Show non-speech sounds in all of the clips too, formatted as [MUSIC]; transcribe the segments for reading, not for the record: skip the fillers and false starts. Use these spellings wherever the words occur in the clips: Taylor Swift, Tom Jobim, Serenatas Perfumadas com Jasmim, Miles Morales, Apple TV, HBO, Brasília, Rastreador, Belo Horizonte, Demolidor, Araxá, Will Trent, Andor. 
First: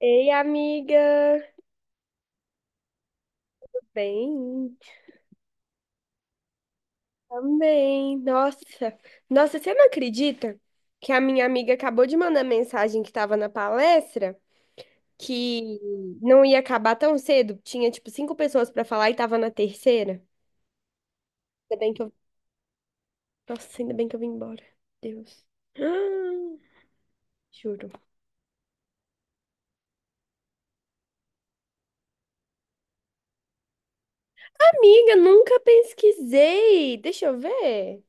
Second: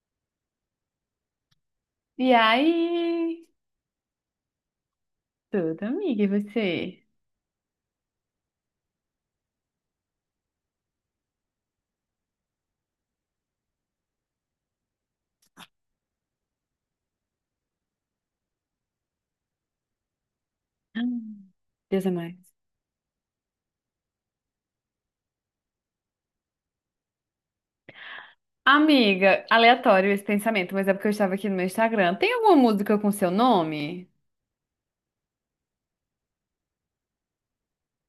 Ei, amiga. E aí? Bem, Tudo, amiga, e você? também. Nossa. Nossa, você não acredita que a minha amiga acabou de mandar mensagem que estava na palestra que não ia acabar tão cedo? Tinha, tipo, cinco pessoas para falar e tava na terceira. Hum. Ainda bem que Deus é eu... mais. Nossa, ainda bem que eu vim embora. Deus. [GASPS] Ah, juro. Amiga, aleatório esse pensamento, mas é porque eu estava aqui no meu Instagram. Tem alguma música com seu nome? Amiga, nunca pesquisei. Deixa eu ver.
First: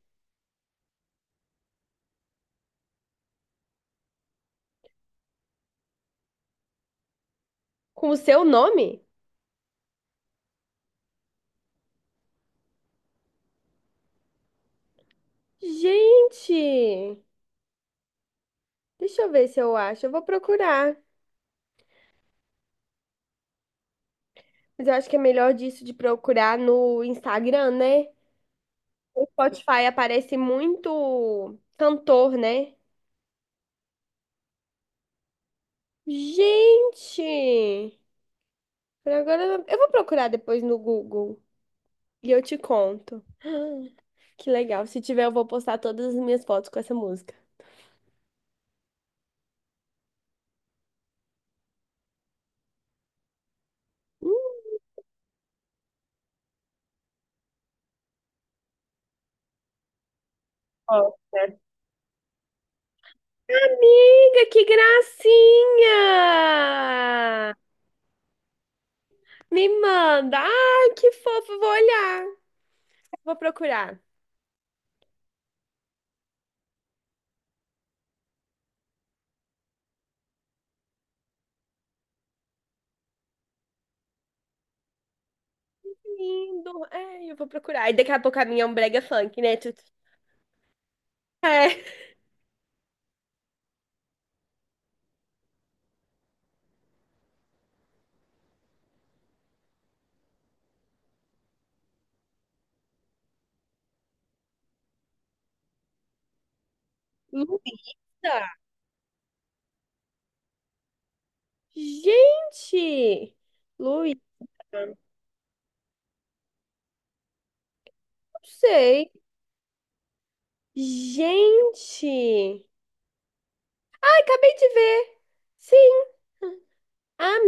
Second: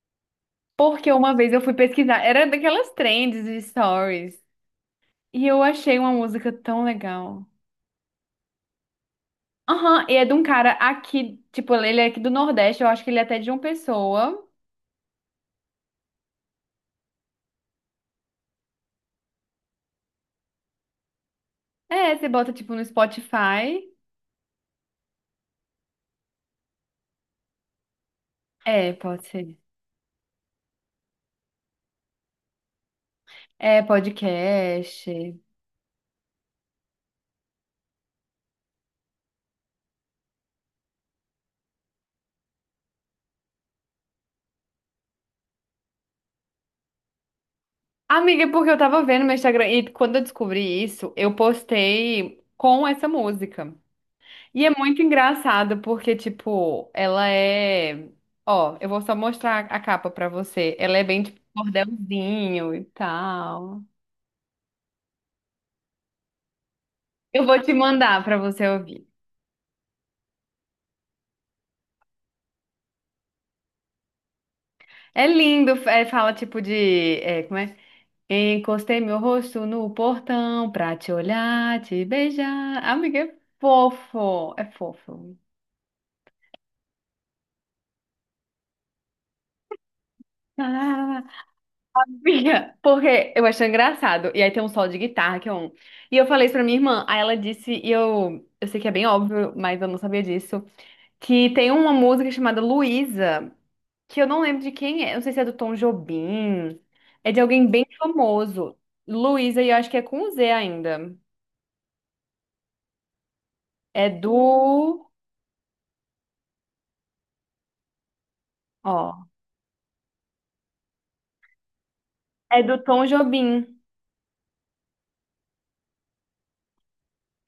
Porque uma vez eu fui pesquisar, era daquelas trends de stories, e eu achei uma música tão legal. Com o seu nome? Aham, e é de um cara aqui, tipo, ele é aqui do Nordeste, eu acho que ele é até de uma pessoa. Gente, deixa eu ver se eu acho. Eu vou procurar. É, você bota tipo no Spotify. Mas eu acho que é melhor disso de procurar no Instagram, né? É, O pode ser. Spotify aparece muito cantor, né? É, podcast. Gente! Por agora eu vou procurar depois no Google e eu te conto. [GASPS] Que legal. Se tiver, eu vou postar todas as minhas fotos com essa música. Amiga, é porque eu tava vendo meu Instagram e quando eu descobri isso, eu postei com essa música. E é muito engraçado porque, tipo, ela é. Ó, eu vou só mostrar a capa pra você. Ela é bem, tipo, Nossa. cordelzinho e tal. Amiga, que Eu gracinha! vou te mandar pra você ouvir. Me manda! Ai, que fofo! Vou olhar. Vou procurar. É lindo, é, fala, tipo, de. É, como é? Encostei meu rosto no portão pra te olhar, te beijar. Amiga, é fofo, é fofo. Lindo. É, eu vou procurar. E daqui a pouco a minha é um brega funk, né? É. Minha, porque eu achei engraçado. E aí tem um solo de guitarra que é um. E eu falei isso pra minha irmã. Aí ela disse, e eu sei que é bem óbvio, mas eu não sabia disso, que tem uma música chamada Luísa, que eu não lembro de quem é. Eu não sei se é do Tom Jobim. É de alguém Luísa. bem famoso. Luísa, e eu acho que é com Z ainda. Gente. É Luísa. Não do. sei. Ó. É Gente. do Tom Jobim. Ai, acabei de ver. Sim.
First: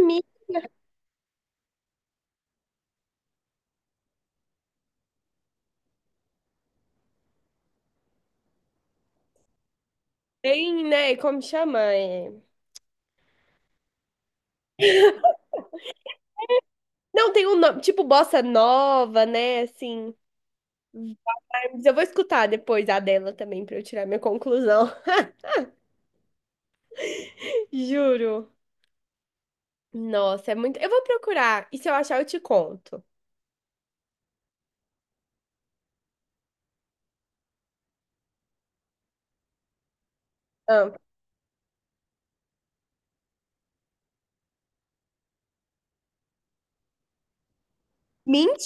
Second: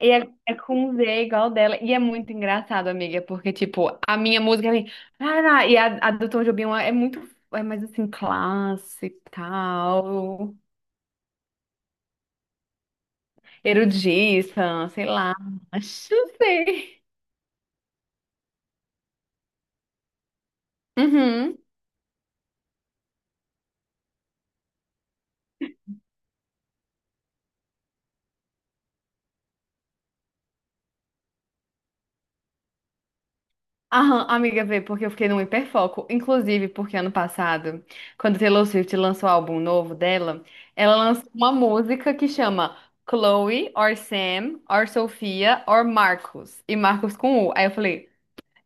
E é com Z igual dela. E é muito engraçado, amiga, porque, tipo, a minha música é. Ah, não, e a do Tom Jobim é muito. É mais assim, clássica, e tal, Tem, né? Como chama? Erudita, sei lá. Acho, não sei. Não, tem um nome. Tipo bossa nova, né? Assim. Uhum. Mas eu vou escutar depois a dela também pra eu tirar minha conclusão. [LAUGHS] Juro. Nossa, é muito. Eu vou procurar. E se eu achar, eu te conto. Aham, amiga, vê, porque eu fiquei num hiperfoco. Inclusive, porque ano passado, quando Taylor Swift lançou o álbum novo dela, Ah. ela lançou uma música que chama Chloe, or Sam, or Sofia, or Marcos. E Marcos com U. Aí eu falei.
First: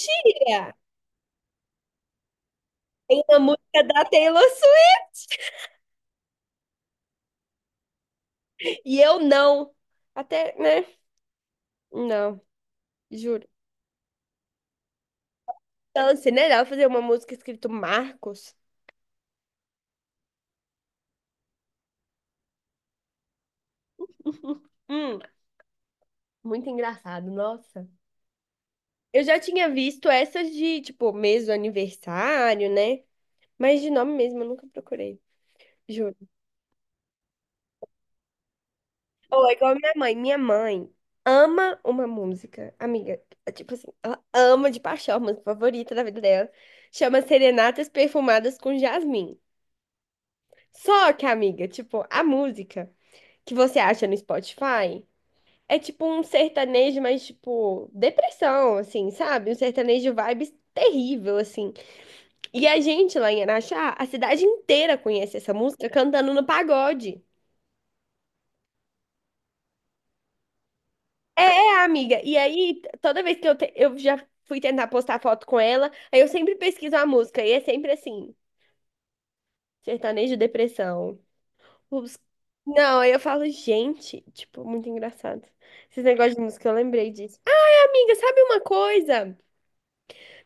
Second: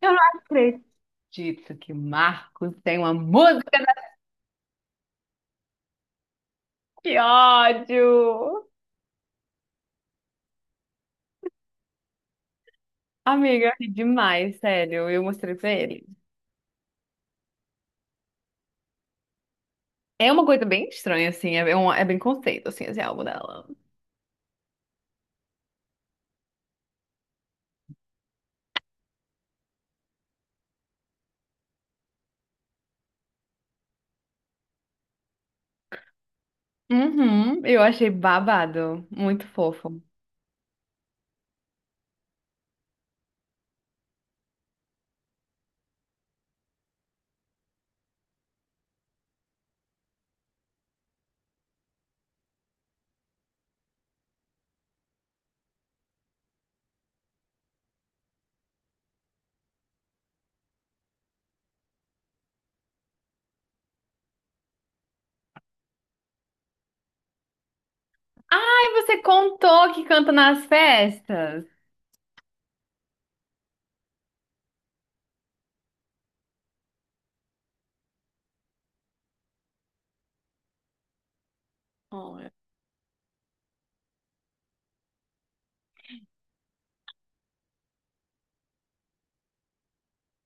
Eu não acredito que Marcos tem uma Tem uma música música da. da Taylor Swift! Que ódio! E eu não. Até, né? Não, juro. Amiga, eu ri demais, sério. Eu mostrei pra ele. Então, assim, né? Ela fazer uma música escrito Marcos. É uma coisa bem estranha, assim. É bem conceito, assim, esse álbum dela. [LAUGHS] Hum, muito engraçado, nossa. Eu já tinha visto essas de, tipo, mês do aniversário, né? Mas de nome mesmo eu nunca procurei, juro. Uhum, eu achei babado. Ou Muito é igual a minha fofo. mãe. Minha mãe ama uma música, amiga. Tipo assim, ela ama de paixão, a música favorita da vida dela. Chama Serenatas Perfumadas com Jasmim. Só que, amiga, tipo, a música que você acha no Spotify é tipo um sertanejo, mas tipo, depressão, assim, sabe? Um sertanejo vibes terrível, assim. E a gente lá em Araxá, a cidade inteira conhece essa música cantando no pagode. Ai, você contou que canta nas É, festas? é, amiga. E aí, toda vez que eu já fui tentar postar foto com ela, aí eu sempre pesquiso a música e é sempre assim, sertanejo depressão. Os- Oh, é. Não, aí eu falo, gente, tipo, muito engraçado. Esses negócios de música, eu lembrei disso. Amiga, sabe uma coisa?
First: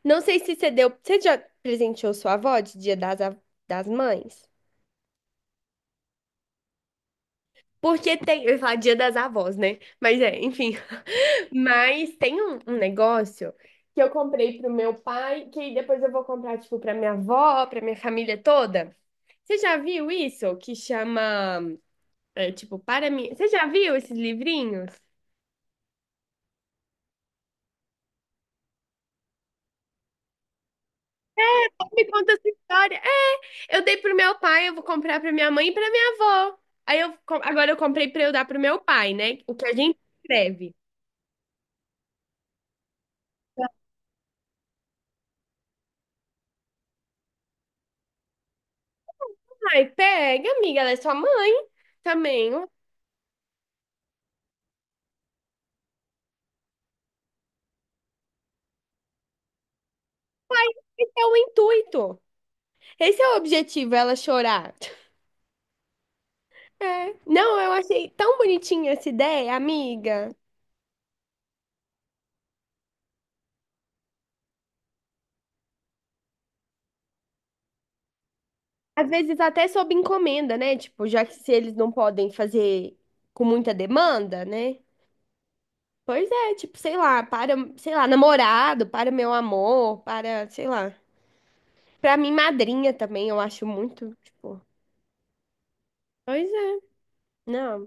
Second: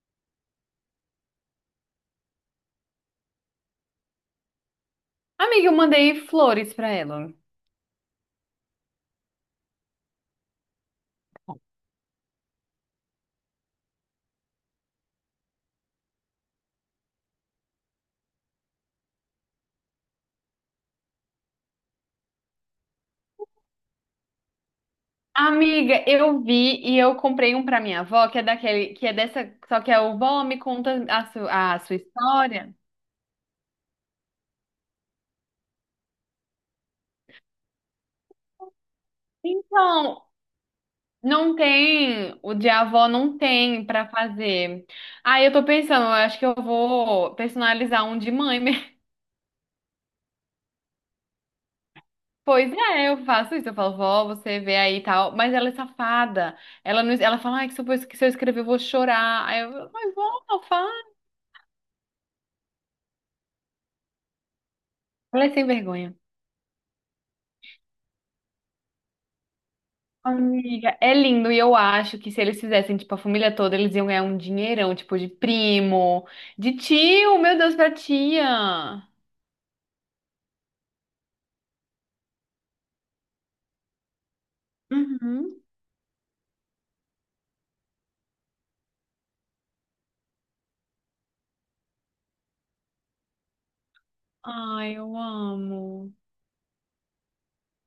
Não sei se você deu. Você já presenteou sua avó de Dia das Mães? Amiga, eu mandei flores pra ela. Porque tem. Eu ia falar Dia das Avós, né? Mas é, enfim. [LAUGHS] Mas tem um negócio que eu comprei pro meu pai, que aí depois eu vou comprar, tipo, pra minha avó, pra minha família toda. Você já viu isso? Que chama. É, tipo, para mim. Você já viu esses livrinhos? Amiga, eu vi e eu comprei um pra minha avó, que é daquele, que é dessa, só que é o vó me conta a, a sua Me conta essa história. história. É, eu dei pro meu pai, eu vou comprar pra minha mãe e pra minha avó. Aí agora eu comprei pra eu dar pro meu pai, né? O que a gente Então, escreve. não tem, o de avó não tem pra fazer. Aí eu tô pensando, eu acho que eu vou personalizar um de mãe mesmo. [LAUGHS] Ai, pega, amiga, ela é sua mãe também. Pois é, eu faço isso, eu falo, vó, você vê aí e tal, mas ela é safada. Ela não, ela fala, ai, que se eu escrever eu vou chorar. Aí eu, mas vó, fala. Esse é o intuito. Esse é o objetivo, ela chorar. Ela é sem vergonha. É. Não, eu achei tão bonitinha essa ideia, amiga. Amiga, é lindo e eu acho que se eles fizessem, tipo, a família toda, eles iam ganhar um dinheirão, tipo, de primo, de tio, meu Deus, pra tia. Às vezes até sob encomenda, né? Tipo, já que se eles não podem fazer com muita demanda, né? Uhum. Pois é, tipo, sei lá, para, sei lá, namorado, para meu amor, para, sei lá. Pra mim, madrinha também, eu acho muito, tipo. Ai, eu amo. Pois é. Não,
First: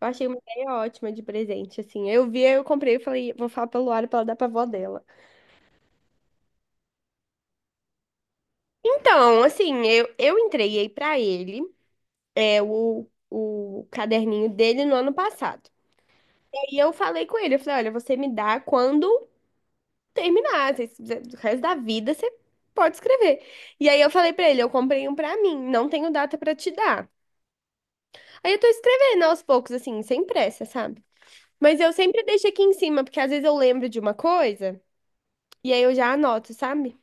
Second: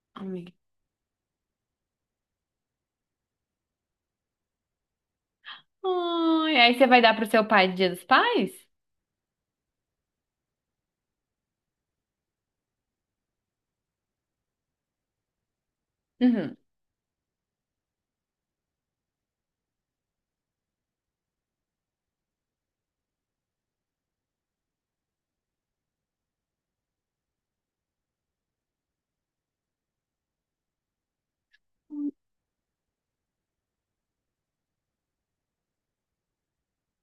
eu achei uma Amiga. ideia ótima de presente, assim. Eu vi, eu comprei, eu falei, vou falar pra Luara pra ela dar pra avó dela. Ai, aí você vai dar pro seu pai de Dia dos Pais? Então, assim, eu entreguei pra ele é, o caderninho dele no ano passado. Uhum. E aí eu falei com ele, eu falei, olha, você me dá quando terminar, o resto da vida você pode escrever. E aí eu falei pra ele, eu comprei um pra mim, não tenho data pra te dar. Aí eu tô escrevendo aos poucos, assim, sem pressa, sabe? Mas eu sempre deixo aqui em cima, porque às vezes eu lembro de uma coisa e aí eu já anoto, sabe?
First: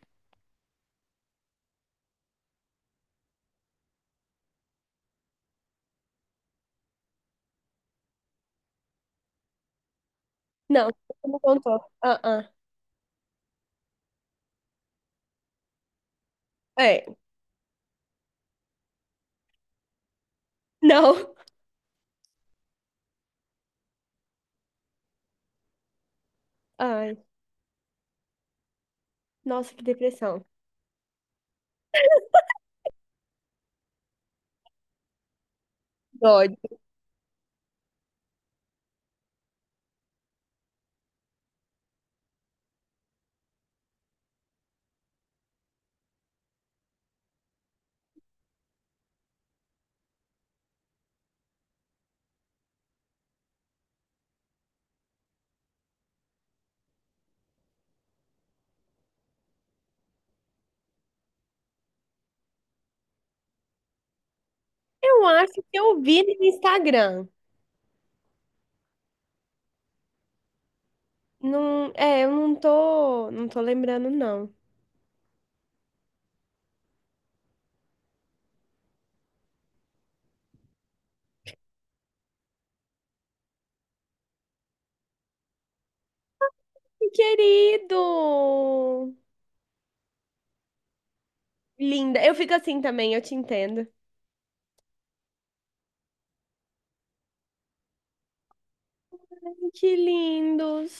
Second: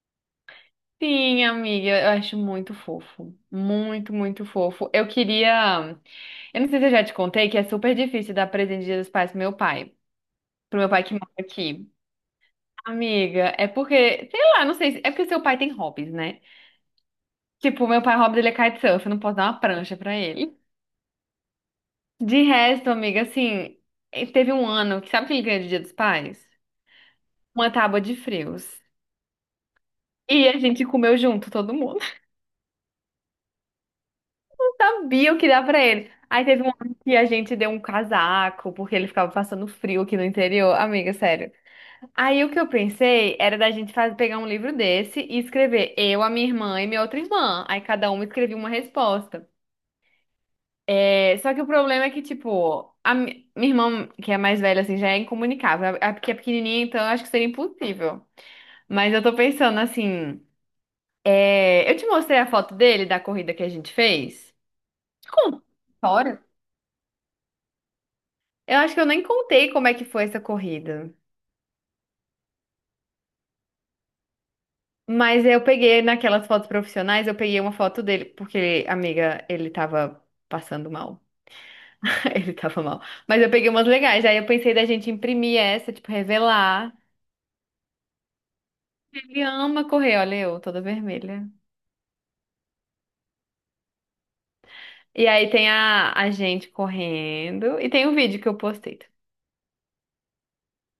Sim, amiga, eu acho muito fofo. Muito, muito fofo. Eu queria. Eu não sei se eu já te contei que é super difícil dar presente de Dia dos Pais pro meu pai. Pro Não, meu pai que você mora não contou. aqui. Ah, Amiga, é porque, sei lá, não sei, é porque seu pai tem hobbies, né? ah. É, Tipo, meu pai, o hobby dele é kitesurf, eu não posso dar uma prancha pra ele. não. De resto, amiga, assim, teve um ano que sabe o que ele ganhou de Dia dos Pais? Ai, Uma tábua de frios. nossa, que depressão. E a gente comeu junto, todo mundo. [LAUGHS] Sabia o que dá pra ele. Aí Dói. teve um ano que a gente deu um casaco, porque ele ficava passando frio aqui no interior. Amiga, sério. Aí o que eu pensei era da gente pegar um livro desse e escrever eu, a minha irmã e minha outra irmã. Aí cada uma escrevia uma resposta. É, só que o problema é que, tipo, a minha irmã, que é mais velha, assim, já é incomunicável. A que é pequenininha, então eu acho que seria impossível. Mas eu tô pensando assim. Eu te mostrei a foto dele da corrida que a gente fez? Eu acho Conta a que eu vi história. no Instagram. Eu acho que eu nem contei como é que foi essa corrida. Não, é, eu não tô, lembrando, não. Mas eu peguei naquelas fotos profissionais, eu peguei uma foto dele, porque, amiga, ele tava passando mal. [LAUGHS] Ele tava mal. Mas eu peguei umas legais. Aí eu pensei da gente imprimir essa, tipo, revelar. Que querido! Ele ama correr, olha eu, toda vermelha. Linda. Eu fico assim também, eu te entendo. E aí tem a gente correndo. E tem um vídeo que eu postei. Ai, que lindos.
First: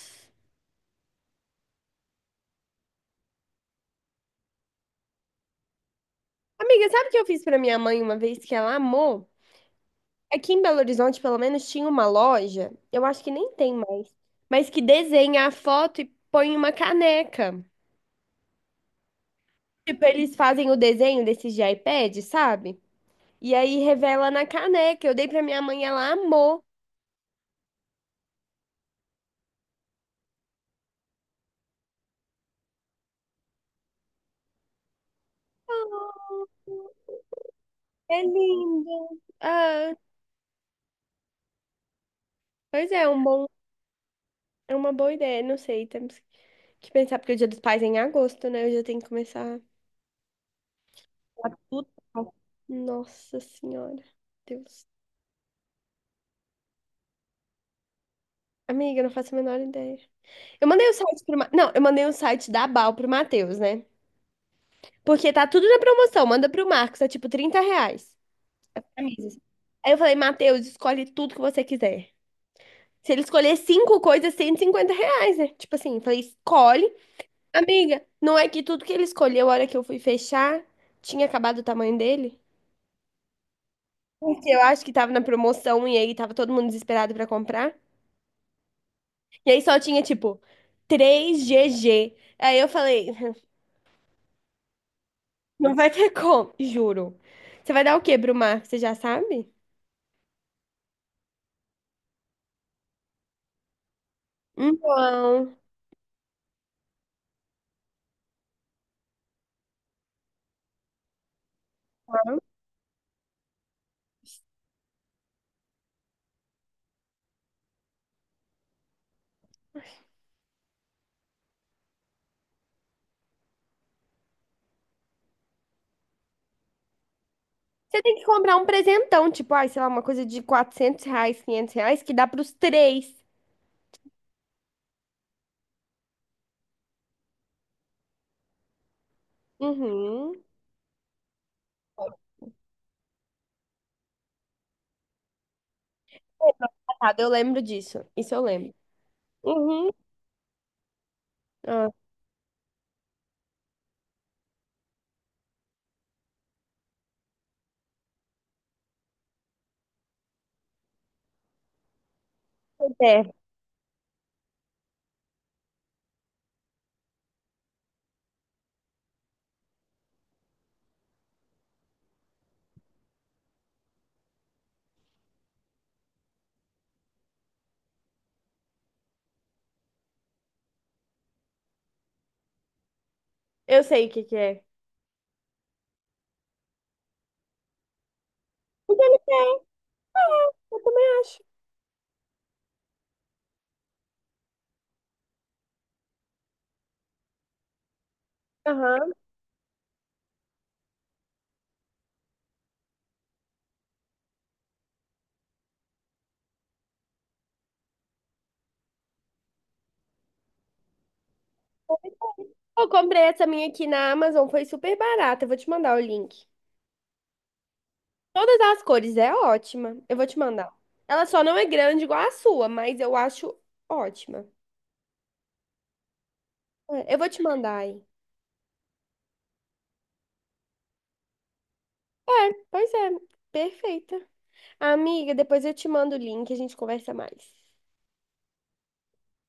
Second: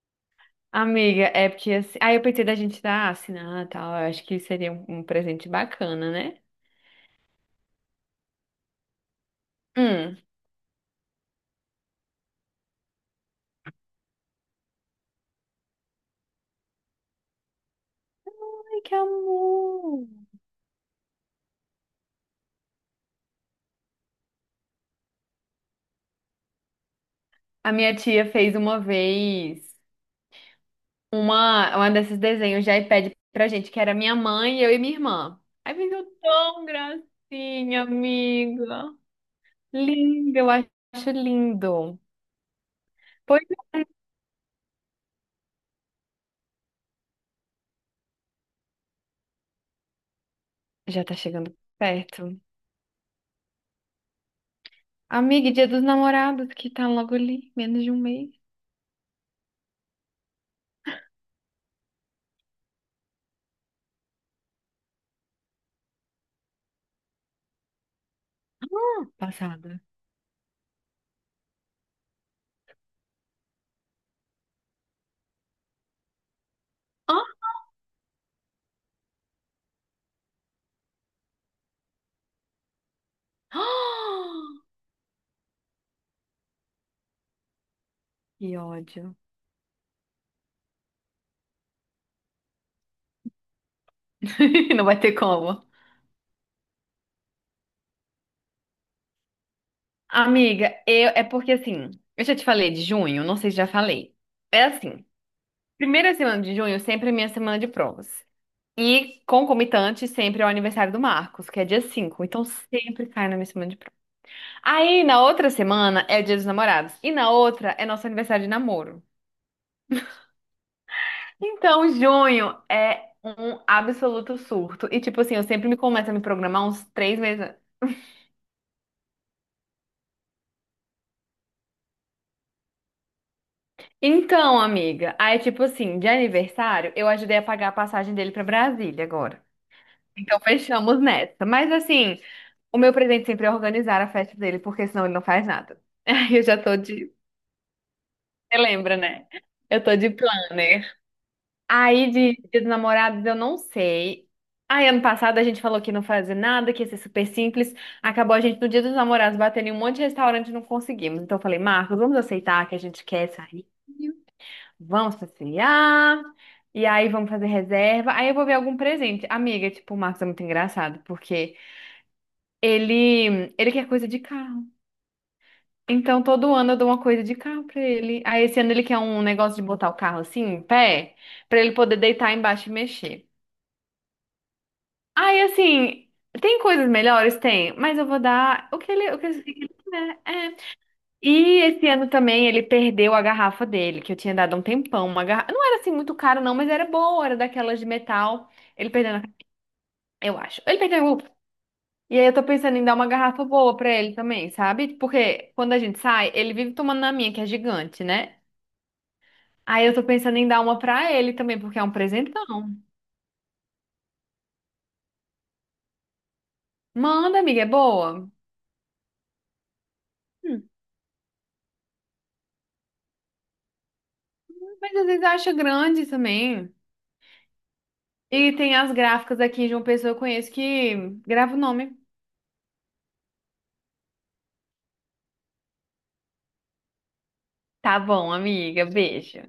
Amiga, é porque assim. Aí eu pensei da gente dar assinar e tal. Eu acho que seria um presente bacana, né? Amiga, sabe o que eu fiz pra minha mãe uma vez que ela amou? Hum. Aqui em Belo Horizonte, pelo menos, tinha uma loja, eu acho que nem tem mais, mas que desenha a foto e põe uma caneca. Ai, que Tipo, amor! eles fazem o desenho desses de iPad, sabe? E aí revela na caneca. Eu dei pra minha mãe, ela amou. A minha tia fez uma vez uma desses desenhos de iPad pra gente, que era minha mãe, eu e minha irmã. Aí ficou Oh, tão gracinha, é amiga. lindo. Ah, Lindo, eu acho lindo. pois é, Pois é, é uma boa ideia, não sei, temos que pensar, porque o Dia dos Pais é em agosto, né? Eu já tenho que começar. já tá Tá chegando tudo bom. perto. Nossa Senhora. Deus. Amiga, e Dia dos Namorados, que tá logo ali, menos de um mês. Amiga, eu não faço a menor ideia. Eu mandei o site pro. Não, eu mandei o site da Bal pro Matheus, né? Porque tá tudo na promoção. Manda pro Marcos, é tipo R$ 30. Camisas. Passada. Aí eu falei, Matheus, escolhe tudo que você quiser. Se ele escolher cinco coisas, R$ 150, né? Tipo assim, eu falei, escolhe. Ah! Amiga, não é que tudo que ele escolheu, a hora que eu fui fechar, tinha acabado o tamanho dele? Ah! Porque [GASPS] eu acho que tava na promoção e aí tava todo mundo desesperado pra comprar. Que ódio. E aí só tinha, tipo, 3GG. Aí eu falei, [LAUGHS] [LAUGHS] Não vai ter como. não vai ter como, juro. Você vai dar o quê pro Marco? Você já sabe? Amiga, eu, é porque assim, eu já te falei de junho, não sei se já falei. É assim. Então, Primeira semana de junho sempre é minha semana de provas. E concomitante sempre é o aniversário do Marcos, que é dia 5. Então sempre cai na minha semana de provas. Aí na outra semana é o dia dos namorados. E na outra é nosso aniversário de namoro. Então junho é um absoluto surto. E tipo assim, eu sempre me começo a me programar uns 3 meses antes. você tem que comprar um presentão, tipo, ai, sei lá, uma coisa de R$ 400, R$ 500, que dá pros três. Então, amiga, aí tipo assim, de aniversário, eu ajudei a pagar a passagem dele pra Brasília agora. Então Uhum. fechamos nessa. Mas assim. O meu presente sempre é organizar a festa dele, porque senão ele não faz nada. [LAUGHS] Aí eu já tô de. Engraçado, eu lembro disso. Isso eu Você lembro. lembra, né? Eu Uhum. tô de planner. Ah, Aí de Dia dos Namorados eu não sei. Aí ano passado a gente falou que não fazia nada, que ia ser super simples. Acabou a gente no Dia dos Namorados batendo em um monte de restaurante e não conseguimos. Então eu falei, Marcos, vamos aceitar que a pois gente quer é. sair. Vamos passear. E aí vamos fazer reserva. Aí eu vou ver algum presente. Amiga, tipo, o Marcos é muito engraçado, porque ele quer coisa de carro. Então, todo ano eu dou uma coisa de carro pra ele. Aí, esse ano ele quer um negócio de botar o carro assim, em pé, pra ele poder deitar embaixo e mexer. Eu sei o que que é. Aí, assim, tem coisas melhores? Tem, mas eu vou dar o que Porque ele, ele o que tem. ele quiser. Ah, É. eu também acho. E esse ano também ele perdeu a garrafa dele, que eu tinha dado há um tempão. Uma garrafa... Não era assim muito cara, não, mas era boa, era daquelas de metal. Ele Aham. perdeu, eu acho. Ele perdeu. E aí eu tô pensando em dar uma garrafa boa pra ele também, sabe? Porque quando a gente sai, ele vive tomando na minha, que é gigante, né? Aí eu tô pensando em dar uma pra ele também, porque é um presentão. Eu comprei essa minha aqui na Amazon, foi super barata. Eu vou te mandar o link. Manda, amiga, é boa. Todas as cores, é ótima. Eu vou te Hum. mandar. Ela só não é grande igual a sua, mas eu acho ótima. Mas às vezes acha grande também. É, eu vou te mandar aí. E tem as gráficas aqui de uma pessoa que eu conheço que grava o nome. É, pois é, perfeita. Amiga, depois eu te mando o link, a gente conversa mais. Tá bom, amiga, beijo.